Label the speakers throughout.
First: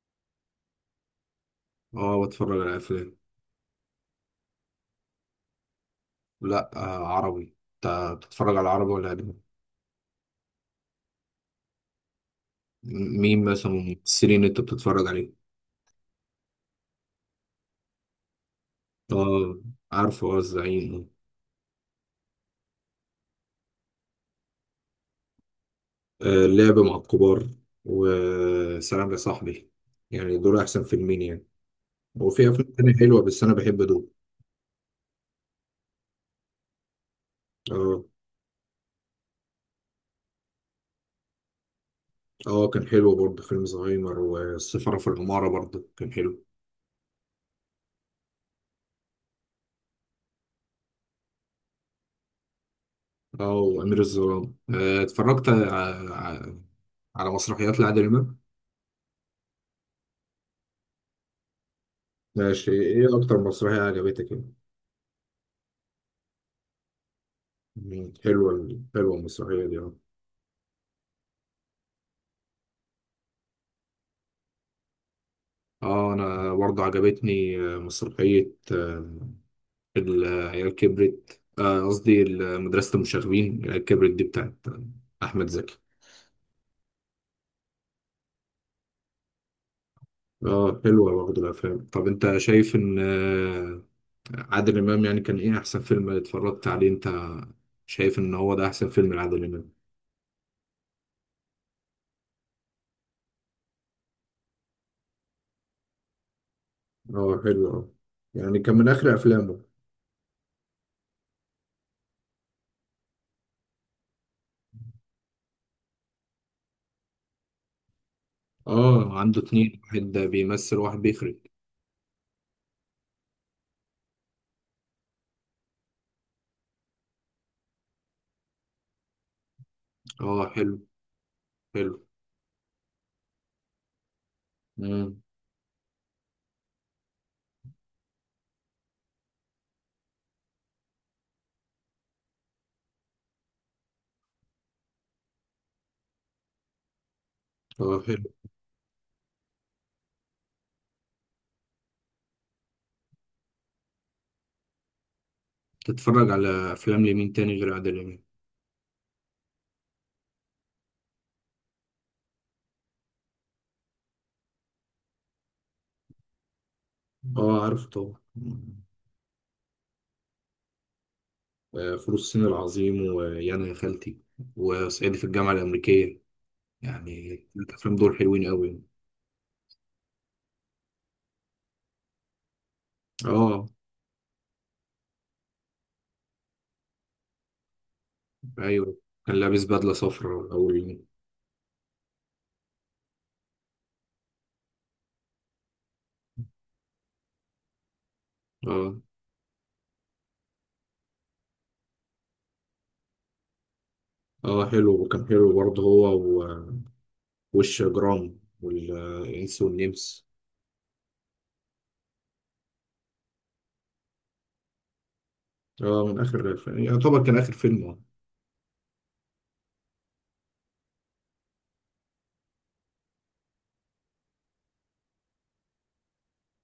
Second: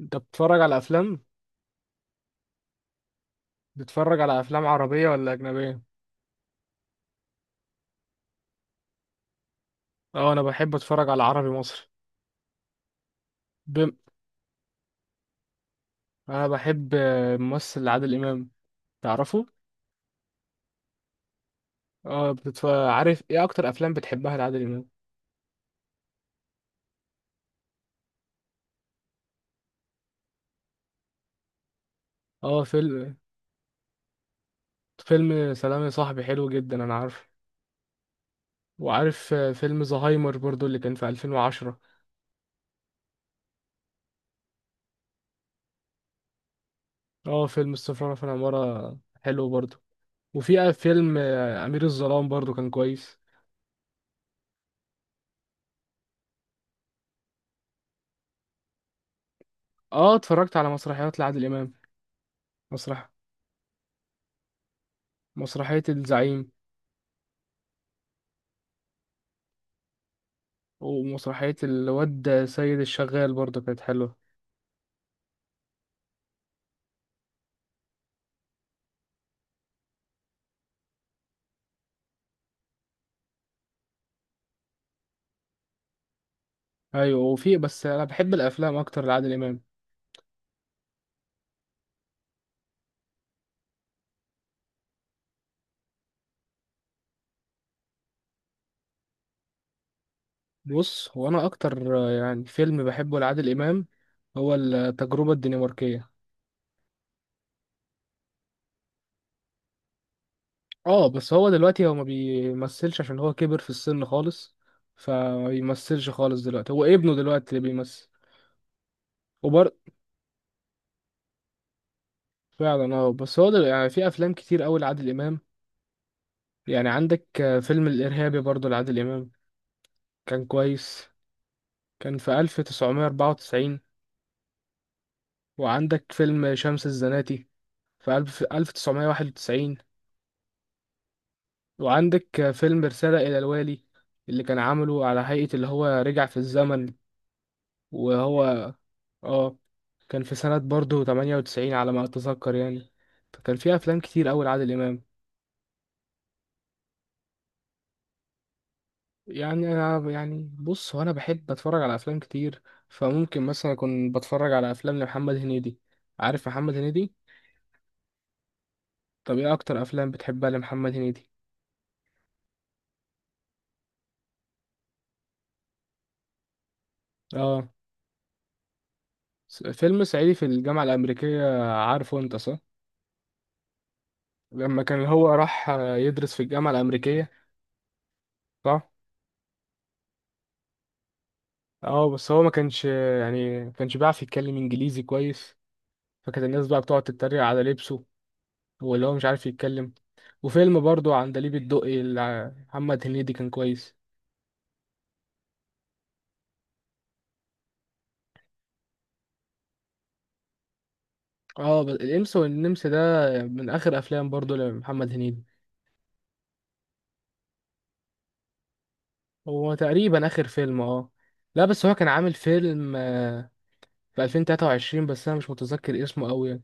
Speaker 1: انت بتتفرج على افلام؟
Speaker 2: اه، بتفرج على افلام.
Speaker 1: بتتفرج على افلام عربيه ولا اجنبيه؟
Speaker 2: لا، عربي. انت بتتفرج على عربي ولا اجنبي؟
Speaker 1: اه، انا بحب اتفرج على عربي مصري.
Speaker 2: مين مثلا من
Speaker 1: بم...
Speaker 2: الممثلين اللي انت بتتفرج عليه؟
Speaker 1: انا بحب الممثل عادل امام. تعرفه؟
Speaker 2: اه، عارفه، اه، الزعيم.
Speaker 1: اه، عارف ايه اكتر افلام بتحبها لعادل امام؟
Speaker 2: آه، اللعب مع الكبار. وسلام يا صاحبي. يعني دول احسن فيلمين يعني. وفي
Speaker 1: اه،
Speaker 2: افلام تانية
Speaker 1: فيلم
Speaker 2: حلوه، بس انا بحب دول.
Speaker 1: فيلم سلام يا صاحبي حلو جدا، انا عارف.
Speaker 2: اه،
Speaker 1: وعارف فيلم زهايمر برضو اللي كان في 2010.
Speaker 2: اه، كان حلو برضه فيلم زهايمر، والسفارة في العمارة برضه كان حلو.
Speaker 1: اه، فيلم السفارة في العمارة حلو برضو. وفي فيلم امير الظلام برضو كان كويس.
Speaker 2: اه، وامير الظلام. اتفرجت على مسرحيات لعادل امام.
Speaker 1: اه، اتفرجت على مسرحيات لعادل امام.
Speaker 2: ماشي،
Speaker 1: مسرح
Speaker 2: ايه اكتر مسرحية عجبتك يعني؟
Speaker 1: مسرحية الزعيم.
Speaker 2: مم. حلوة المسرحية دي، اه.
Speaker 1: ومسرحية الواد سيد الشغال برضه كانت حلوة.
Speaker 2: اه، انا برضه عجبتني مسرحية العيال كبرت، قصدي مدرسة المشاغبين. العيال كبرت دي بتاعت أحمد زكي.
Speaker 1: أيوة، وفي بس أنا بحب الأفلام أكتر لعادل إمام.
Speaker 2: اه، حلوة برضه الأفلام. طب أنت شايف إن عادل إمام يعني كان إيه أحسن فيلم اتفرجت عليه؟ أنت شايف إن هو ده أحسن فيلم لعادل إمام؟
Speaker 1: بص، هو أنا أكتر يعني فيلم بحبه لعادل إمام هو التجربة الدنماركية.
Speaker 2: اه، حلو، اه. يعني كان من آخر أفلامه.
Speaker 1: اه بس هو دلوقتي هو ما بيمثلش عشان هو كبر في السن خالص. فما بيمثلش خالص دلوقتي، هو ابنه دلوقتي اللي بيمثل.
Speaker 2: اه، عنده
Speaker 1: وبر
Speaker 2: اتنين، واحد بيمثل واحد بيخرج.
Speaker 1: فعلا. اه بس هو يعني في أفلام كتير أوي لعادل إمام. يعني عندك فيلم الإرهابي برضه لعادل إمام،
Speaker 2: اه،
Speaker 1: كان
Speaker 2: حلو.
Speaker 1: كويس.
Speaker 2: حلو.
Speaker 1: كان في 1994.
Speaker 2: مم.
Speaker 1: وعندك فيلم شمس الزناتي في 1991. وعندك فيلم رسالة إلى الوالي اللي كان عامله على هيئة اللي هو رجع في الزمن.
Speaker 2: اه، حلو.
Speaker 1: وهو، اه، كان في سنة برضه 98 على ما أتذكر يعني. فكان في أفلام كتير أوي لعادل إمام.
Speaker 2: تتفرج على أفلام لمين تاني غير عادل إمام؟
Speaker 1: يعني أنا، يعني بص هو أنا بحب أتفرج على أفلام كتير. فممكن مثلا أكون بتفرج على أفلام لمحمد هنيدي. عارف محمد هنيدي؟
Speaker 2: آه، عارف طبعا.
Speaker 1: طب إيه أكتر أفلام بتحبها لمحمد هنيدي؟
Speaker 2: آه، فول الصين العظيم، ويانا يا خالتي، وصعيدي في الجامعة الأمريكية. يعني
Speaker 1: اه،
Speaker 2: الأفلام دول حلوين أوي.
Speaker 1: فيلم صعيدي في الجامعة الأمريكية، عارفه أنت، صح؟
Speaker 2: آه.
Speaker 1: لما كان هو راح يدرس في الجامعة الأمريكية. صح؟
Speaker 2: أيوه. كان لابس بدلة صفراء أول يوم.
Speaker 1: اه بس هو ما كانش، يعني ما كانش بيعرف يتكلم إنجليزي كويس. فكانت الناس بقى بتقعد تتريق على لبسه.
Speaker 2: آه.
Speaker 1: واللي هو مش عارف يتكلم. وفيلم برضو عندليب الدقي اللي محمد هنيدي كان كويس.
Speaker 2: آه، حلو. وكان حلو برضه هو وش جرام، والإنس والنمس.
Speaker 1: اه بس الإنس والنمس ده من آخر أفلام برضو لمحمد هنيدي.
Speaker 2: آه، من آخر يعتبر كان آخر فيلم.
Speaker 1: هو تقريبا آخر فيلم، اه. لا بس هو كان عامل فيلم في 2023، بس انا مش متذكر اسمه قوي يعني.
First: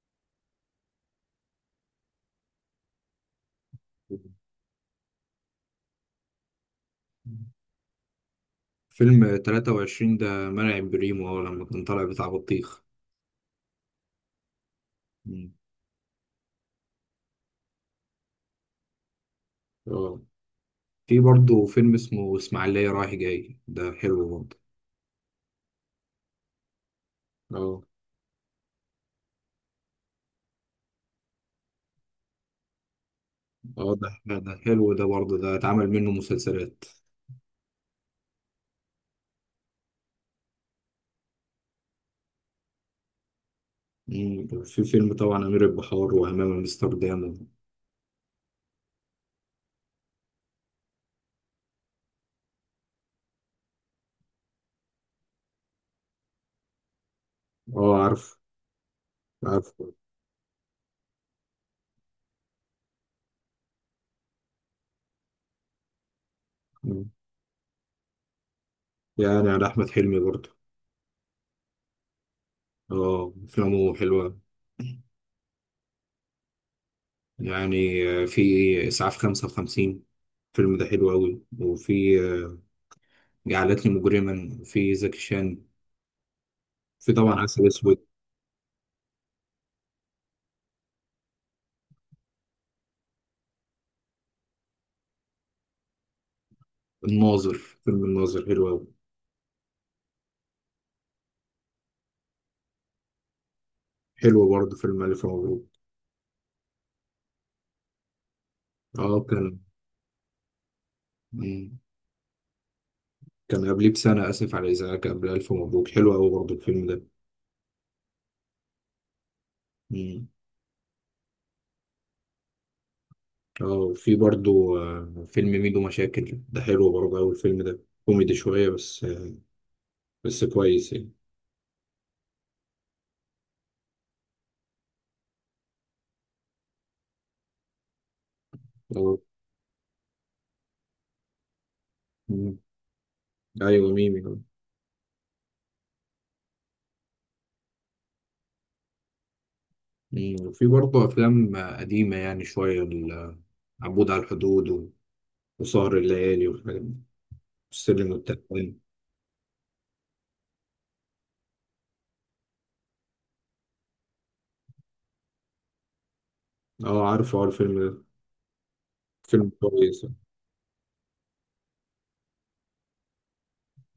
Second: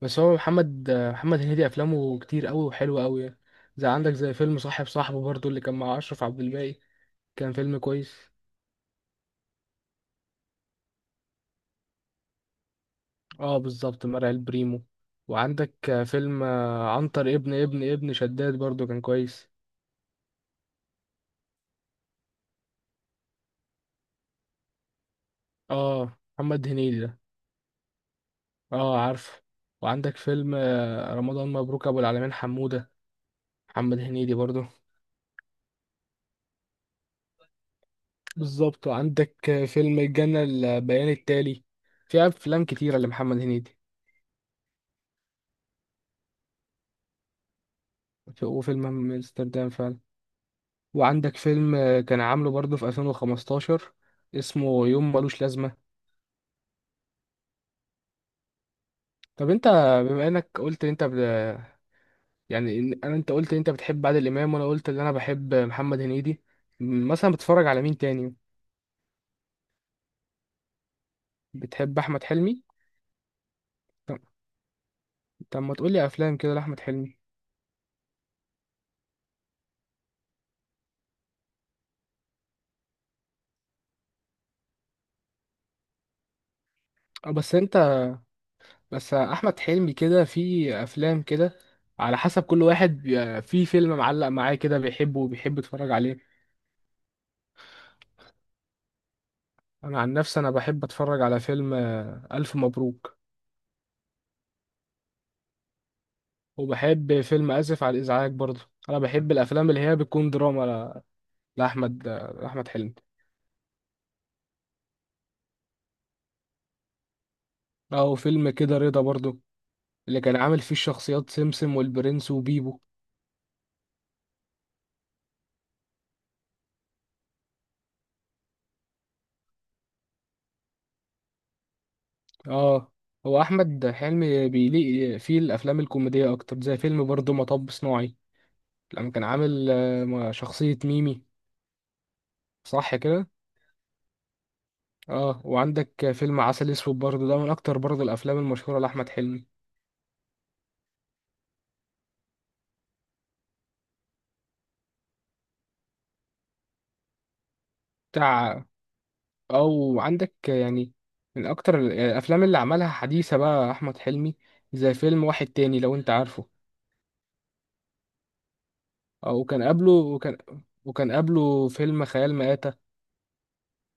Speaker 1: بس هو محمد هنيدي افلامه كتير قوي وحلوه قوي يعني.
Speaker 2: آه
Speaker 1: زي فيلم صاحب صاحبه برضو اللي كان مع اشرف عبد الباقي. كان فيلم كويس.
Speaker 2: فيلم 23 ده منع بريمو، لما كان طالع بتاع بطيخ.
Speaker 1: اه، بالظبط، مرعي البريمو.
Speaker 2: مم.
Speaker 1: وعندك فيلم عنتر ابن شداد برضو كان كويس.
Speaker 2: اه، في برضه فيلم اسمه إسماعيلية رايح جاي، ده حلو برضه.
Speaker 1: اه، محمد هنيدي ده.
Speaker 2: اه،
Speaker 1: اه، عارف. وعندك فيلم رمضان مبروك ابو العالمين حمودة،
Speaker 2: اه،
Speaker 1: محمد
Speaker 2: ده
Speaker 1: هنيدي
Speaker 2: ده ده
Speaker 1: برضو.
Speaker 2: حلو، ده برضه ده اتعمل منه مسلسلات.
Speaker 1: بالظبط. وعندك فيلم الجنة البيان التالي. في أفلام كتيرة لمحمد هنيدي.
Speaker 2: مم، في فيلم طبعا أمير البحار وأمام أمستردام.
Speaker 1: وفيلم همام في أمستردام فعلا. وعندك فيلم كان عامله برضه في 2015، اسمه يوم ملوش لازمة.
Speaker 2: اه، عارف.
Speaker 1: طب أنت،
Speaker 2: عارف.
Speaker 1: بما إنك قلت إن أنت يعني إن أنت قلت إن أنت بتحب عادل إمام وأنا قلت إن أنا بحب محمد هنيدي،
Speaker 2: مم.
Speaker 1: مثلا بتتفرج على مين تاني؟
Speaker 2: يعني على أحمد حلمي برضه.
Speaker 1: بتحب أحمد حلمي؟
Speaker 2: اه، أفلامه
Speaker 1: طب،
Speaker 2: حلوة.
Speaker 1: ما تقولي أفلام كده لأحمد حلمي.
Speaker 2: يعني في إسعاف 55. الفيلم ده حلو أوي. وفي جعلتني مجرما في زكي شان. في
Speaker 1: أه،
Speaker 2: طبعا
Speaker 1: بس
Speaker 2: عسل
Speaker 1: أنت،
Speaker 2: أسود.
Speaker 1: بس احمد حلمي كده في افلام كده، على حسب كل واحد في فيلم معلق معاه كده، بيحبه وبيحب يتفرج عليه.
Speaker 2: الناظر. فيلم الناظر حلو أوي.
Speaker 1: انا عن نفسي، انا بحب اتفرج على فيلم الف مبروك.
Speaker 2: حلو برضه فيلم ألف مبروك.
Speaker 1: وبحب فيلم اسف على الازعاج برضه. انا
Speaker 2: اه،
Speaker 1: بحب
Speaker 2: كان.
Speaker 1: الافلام اللي هي بتكون دراما
Speaker 2: مم.
Speaker 1: لاحمد حلمي.
Speaker 2: كان قبليه بسنة آسف على الإزعاج قبل ألف مبروك، حلو أوي برضه الفيلم ده.
Speaker 1: او فيلم كده، رضا برضه، اللي
Speaker 2: مم.
Speaker 1: كان عامل فيه الشخصيات سمسم والبرنس وبيبو.
Speaker 2: اه، وفي برضه فيلم ميدو مشاكل، ده حلو برضه أوي الفيلم ده، كوميدي شوية، بس كويس يعني.
Speaker 1: اه، هو احمد حلمي بيليق فيه الافلام الكوميديه اكتر، زي فيلم برضه مطب صناعي، لما
Speaker 2: اه.
Speaker 1: كان عامل شخصية ميمي.
Speaker 2: مم.
Speaker 1: صح كده؟
Speaker 2: أيوة، ميمي، آه.
Speaker 1: اه، وعندك فيلم عسل اسود برضه، ده من اكتر برضه الافلام المشهورة لأحمد حلمي.
Speaker 2: مم. وفي برضه أفلام قديمة يعني شوية، عبود على الحدود، وسهر الليالي والحاجات دي، والسلم
Speaker 1: بتاع
Speaker 2: والتلوين.
Speaker 1: او عندك يعني، من اكتر يعني الافلام اللي عملها حديثة بقى احمد حلمي، زي فيلم واحد تاني، لو انت عارفه.
Speaker 2: اه، عارفه، اه الفيلم ده
Speaker 1: اه،
Speaker 2: فيلم
Speaker 1: وكان قبله
Speaker 2: كويس.
Speaker 1: وكان وكان قبله فيلم خيال مآتة.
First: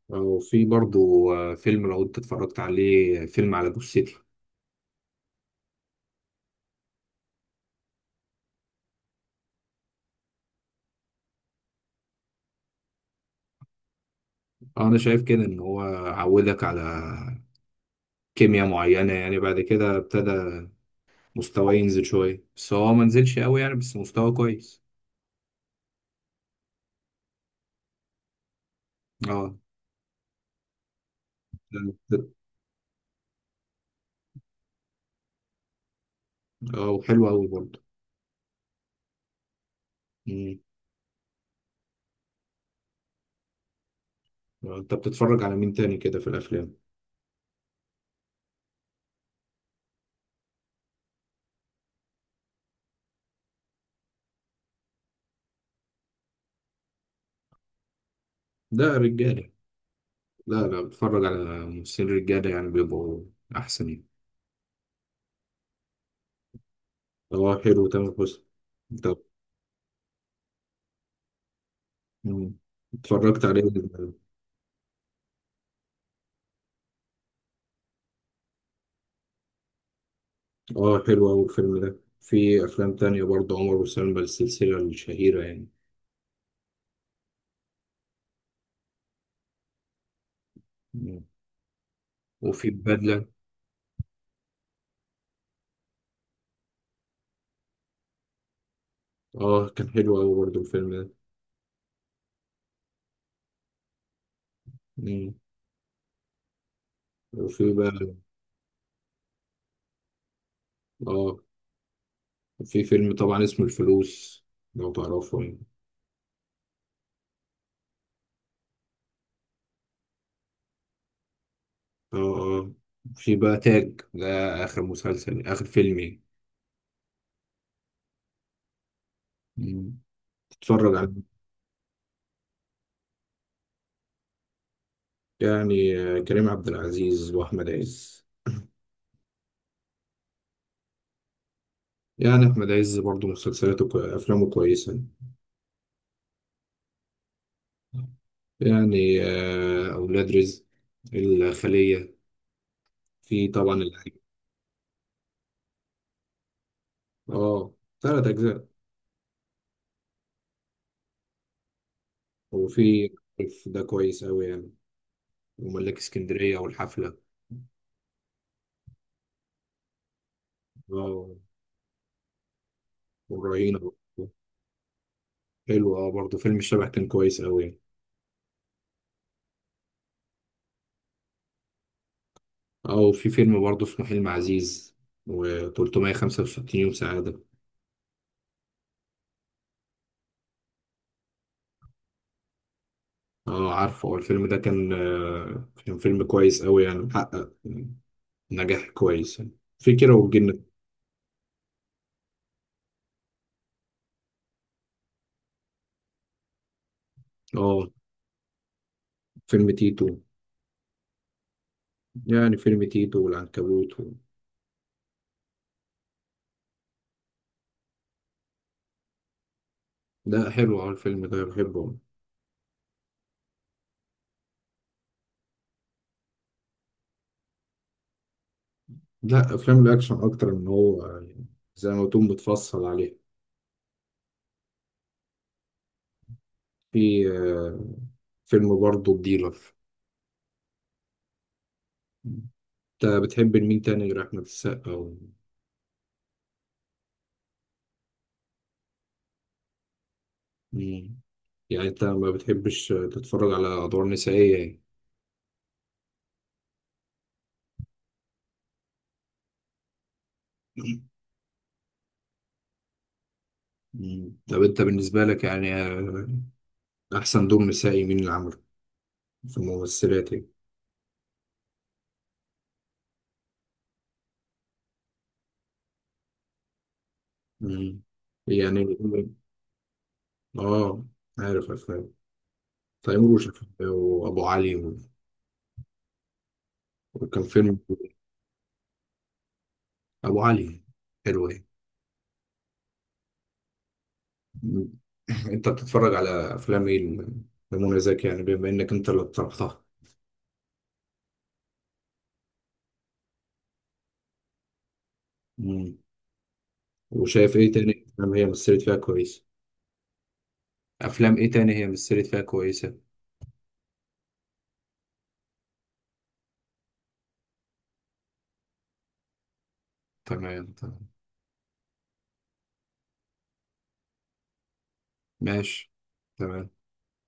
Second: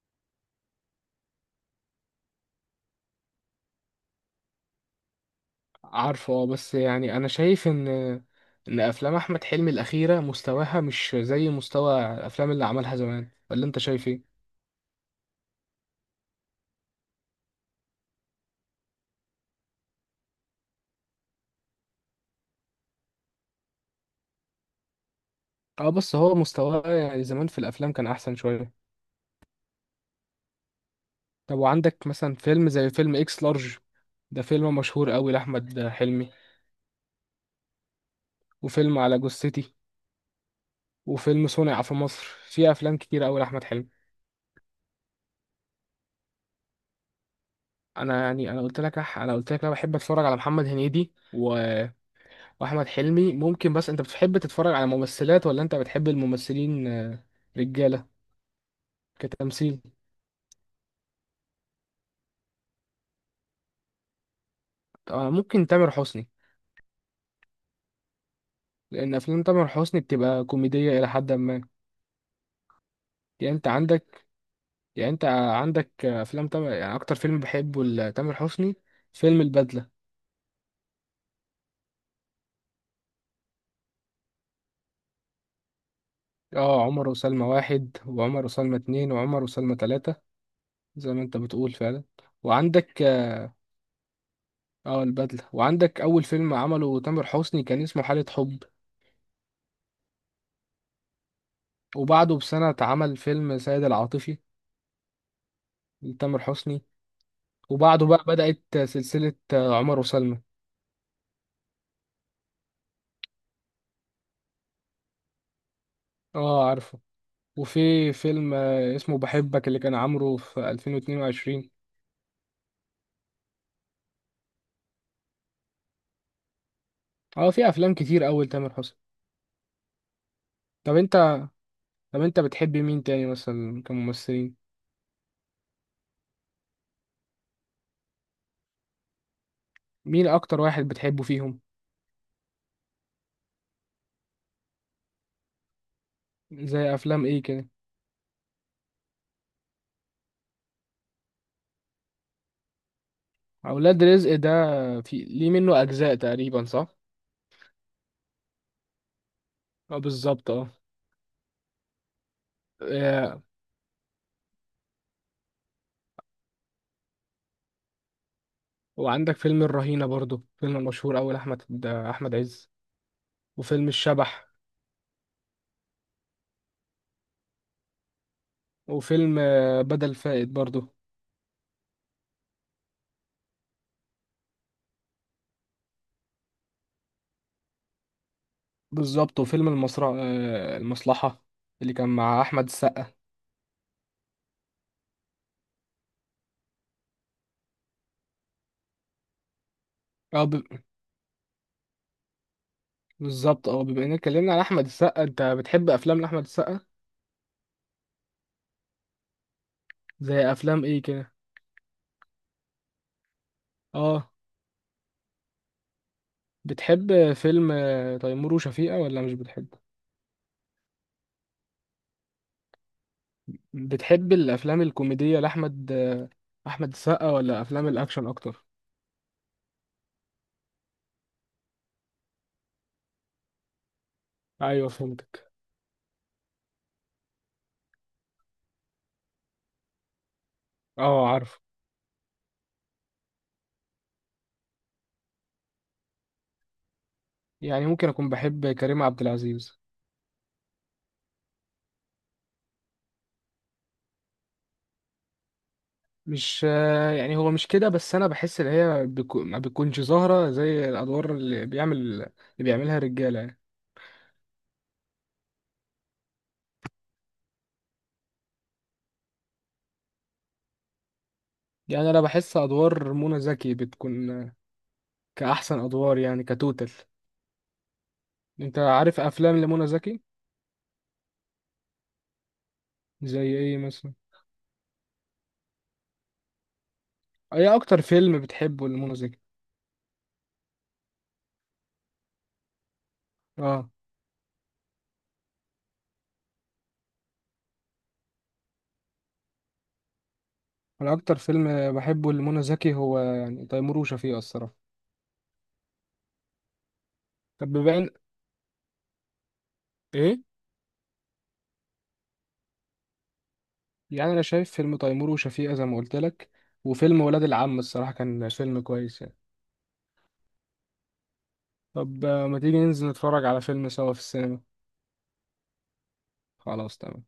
Speaker 2: وفي برضو فيلم، لو انت اتفرجت عليه، فيلم على جثتي.
Speaker 1: عارفه. اه بس يعني انا شايف ان افلام احمد حلمي الاخيرة مستواها مش زي مستوى الافلام اللي عملها زمان، ولا انت شايف ايه؟
Speaker 2: انا شايف كده ان هو عودك على كيمياء معينة يعني، بعد كده ابتدى مستواه ينزل شوية، بس هو ما نزلش قوي يعني، بس مستواه كويس.
Speaker 1: اه بس هو مستواه يعني زمان في الافلام كان احسن شويه.
Speaker 2: اه.
Speaker 1: طب، وعندك مثلا فيلم زي فيلم اكس لارج. ده فيلم مشهور قوي لاحمد حلمي.
Speaker 2: اه، وحلو قوي برضه.
Speaker 1: وفيلم على جثتي.
Speaker 2: مم.
Speaker 1: وفيلم صنع في مصر. في افلام كتير قوي لاحمد حلمي.
Speaker 2: انت بتتفرج على مين تاني كده في الافلام؟
Speaker 1: انا يعني، انا قلت لك، انا قلت لك انا بحب اتفرج على محمد هنيدي واحمد حلمي ممكن. بس انت بتحب تتفرج على ممثلات ولا انت بتحب الممثلين رجاله،
Speaker 2: ده رجالي.
Speaker 1: كتمثيل؟
Speaker 2: لا، لا، بتفرج على ممثلين رجالة يعني، بيبقوا احسن يعني.
Speaker 1: طب، أنا ممكن تامر حسني.
Speaker 2: هو حلو تامر حسني.
Speaker 1: لان
Speaker 2: طب.
Speaker 1: افلام تامر حسني بتبقى كوميديه الى حد ما.
Speaker 2: مم. اتفرجت
Speaker 1: يعني
Speaker 2: عليه.
Speaker 1: انت عندك يعني انت عندك افلام تامر، يعني اكتر فيلم بحبه لتامر حسني فيلم البدلة.
Speaker 2: اه، حلو أوي الفيلم ده. في أفلام تانية برضه عمر وسلمى، السلسلة الشهيرة يعني.
Speaker 1: اه، عمر وسلمى واحد، وعمر وسلمى اتنين، وعمر وسلمى تلاتة، زي ما
Speaker 2: مم.
Speaker 1: انت بتقول فعلا.
Speaker 2: وفي
Speaker 1: وعندك،
Speaker 2: بدلة.
Speaker 1: اه، البدلة. وعندك اول فيلم عمله تامر حسني كان اسمه حالة حب.
Speaker 2: اه، كان حلو أوي برضه الفيلم ده.
Speaker 1: وبعده بسنة اتعمل فيلم سيد العاطفي
Speaker 2: مم.
Speaker 1: لتامر حسني.
Speaker 2: وفي
Speaker 1: وبعده
Speaker 2: بقى.
Speaker 1: بقى بدأت سلسلة عمر وسلمى.
Speaker 2: اه، في فيلم طبعا اسمه الفلوس، لو تعرفه يعني.
Speaker 1: اه، عارفه. وفي فيلم اسمه بحبك اللي كان عامله في 2022.
Speaker 2: اه، اه. في بقى تاج ده، آخر مسلسل، آخر فيلم يعني.
Speaker 1: اه، في افلام كتير اول تامر حسني.
Speaker 2: مم. تتفرج
Speaker 1: طب
Speaker 2: عليه.
Speaker 1: انت طب انت بتحب مين تاني مثلا كممثلين؟
Speaker 2: يعني كريم عبد العزيز وأحمد عز.
Speaker 1: مين اكتر واحد بتحبه فيهم؟
Speaker 2: يعني أحمد عز برضه أفلامه كويسة.
Speaker 1: زي افلام ايه كده؟
Speaker 2: يعني أولاد رزق، الخلية، في طبعا
Speaker 1: اولاد
Speaker 2: الحاجة.
Speaker 1: رزق ده، في ليه منه اجزاء تقريبا، صح؟
Speaker 2: اه، ثلاث أجزاء.
Speaker 1: اه، بالظبط، اه.
Speaker 2: وفي.
Speaker 1: اه،
Speaker 2: ده كويس أوي يعني. وملاك اسكندرية والحفلة.
Speaker 1: وعندك فيلم الرهينة برضو، فيلم مشهور
Speaker 2: اه،
Speaker 1: اوي، احمد عز.
Speaker 2: والرهينة
Speaker 1: وفيلم
Speaker 2: برضه.
Speaker 1: الشبح.
Speaker 2: حلو، اه، برضه فيلم الشبح كان كويس أوي يعني.
Speaker 1: وفيلم بدل فائد برضو.
Speaker 2: اه. وفي فيلم برضه اسمه حلم عزيز و365 يوم سعادة.
Speaker 1: بالظبط. وفيلم المصرع اه، المصلحة اللي كان مع احمد السقا.
Speaker 2: اه، عارفه. هو الفيلم ده كان فيلم كويس أوي يعني، محقق نجاح كويس يعني. في كيرة
Speaker 1: اه،
Speaker 2: والجن.
Speaker 1: بالظبط. اه، بما اننا اتكلمنا عن احمد السقا، انت بتحب افلام احمد السقا؟
Speaker 2: اه، فيلم تيتو.
Speaker 1: زي افلام ايه كده؟
Speaker 2: يعني فيلم تيتو والعنكبوت. و...
Speaker 1: اه، بتحب فيلم تيمور وشفيقة ولا مش بتحبه؟
Speaker 2: لا، حلو أوي الفيلم ده، بحبه.
Speaker 1: بتحب الافلام الكوميدية لاحمد آه، احمد السقا ولا افلام الاكشن اكتر؟
Speaker 2: لا، أفلام الأكشن أكتر، من هو يعني زي ما تكون بتفصل عليه.
Speaker 1: ايوه، فهمتك.
Speaker 2: في فيلم برضه الديلر.
Speaker 1: اه، عارف.
Speaker 2: أنت بتحب مين تاني غير أحمد السقا؟ و...
Speaker 1: يعني ممكن اكون بحب كريم عبد العزيز.
Speaker 2: مم. يعني أنت ما بتحبش تتفرج على أدوار نسائية يعني؟
Speaker 1: مش يعني هو مش كده، بس انا بحس ان هي ما بتكونش ظاهرة زي الادوار اللي بيعملها الرجالة يعني.
Speaker 2: مم. طب أنت بالنسبة لك يعني أحسن دور نسائي مين اللي عمله في الممثلات يعني؟
Speaker 1: يعني انا بحس ادوار منى زكي بتكون كاحسن ادوار يعني، كتوتال.
Speaker 2: مم.
Speaker 1: انت
Speaker 2: يعني.
Speaker 1: عارف افلام لمنى زكي؟
Speaker 2: آه، عارف أفلام تيمور
Speaker 1: زي
Speaker 2: وشفيق
Speaker 1: ايه مثلا؟
Speaker 2: وابو علي. و... وكان
Speaker 1: ايه
Speaker 2: فيلم.
Speaker 1: اكتر فيلم بتحبه لمنى زكي؟
Speaker 2: ابو علي. حلو، ايه.
Speaker 1: اه،
Speaker 2: م- انت بتتفرج على افلام ايه لمنى زكي يعني، بما انك انت اللي اقترحتها؟
Speaker 1: انا اكتر فيلم بحبه لمنى زكي هو يعني تيمور وشفيقة، الصراحه.
Speaker 2: مم. وشايف
Speaker 1: طب،
Speaker 2: ايه
Speaker 1: بما
Speaker 2: تاني
Speaker 1: ان
Speaker 2: افلام هي مثلت فيها كويس؟
Speaker 1: ايه.
Speaker 2: افلام ايه تاني هي مثلت فيها كويسة؟
Speaker 1: يعني انا شايف فيلم تيمور وشفيقة زي ما قلت لك، وفيلم ولاد العم، الصراحه كان فيلم كويس يعني.
Speaker 2: تمام، تمام.
Speaker 1: طب، ما تيجي ننزل نتفرج على فيلم سوا في السينما؟
Speaker 2: ماشي. تمام.
Speaker 1: خلاص، تمام.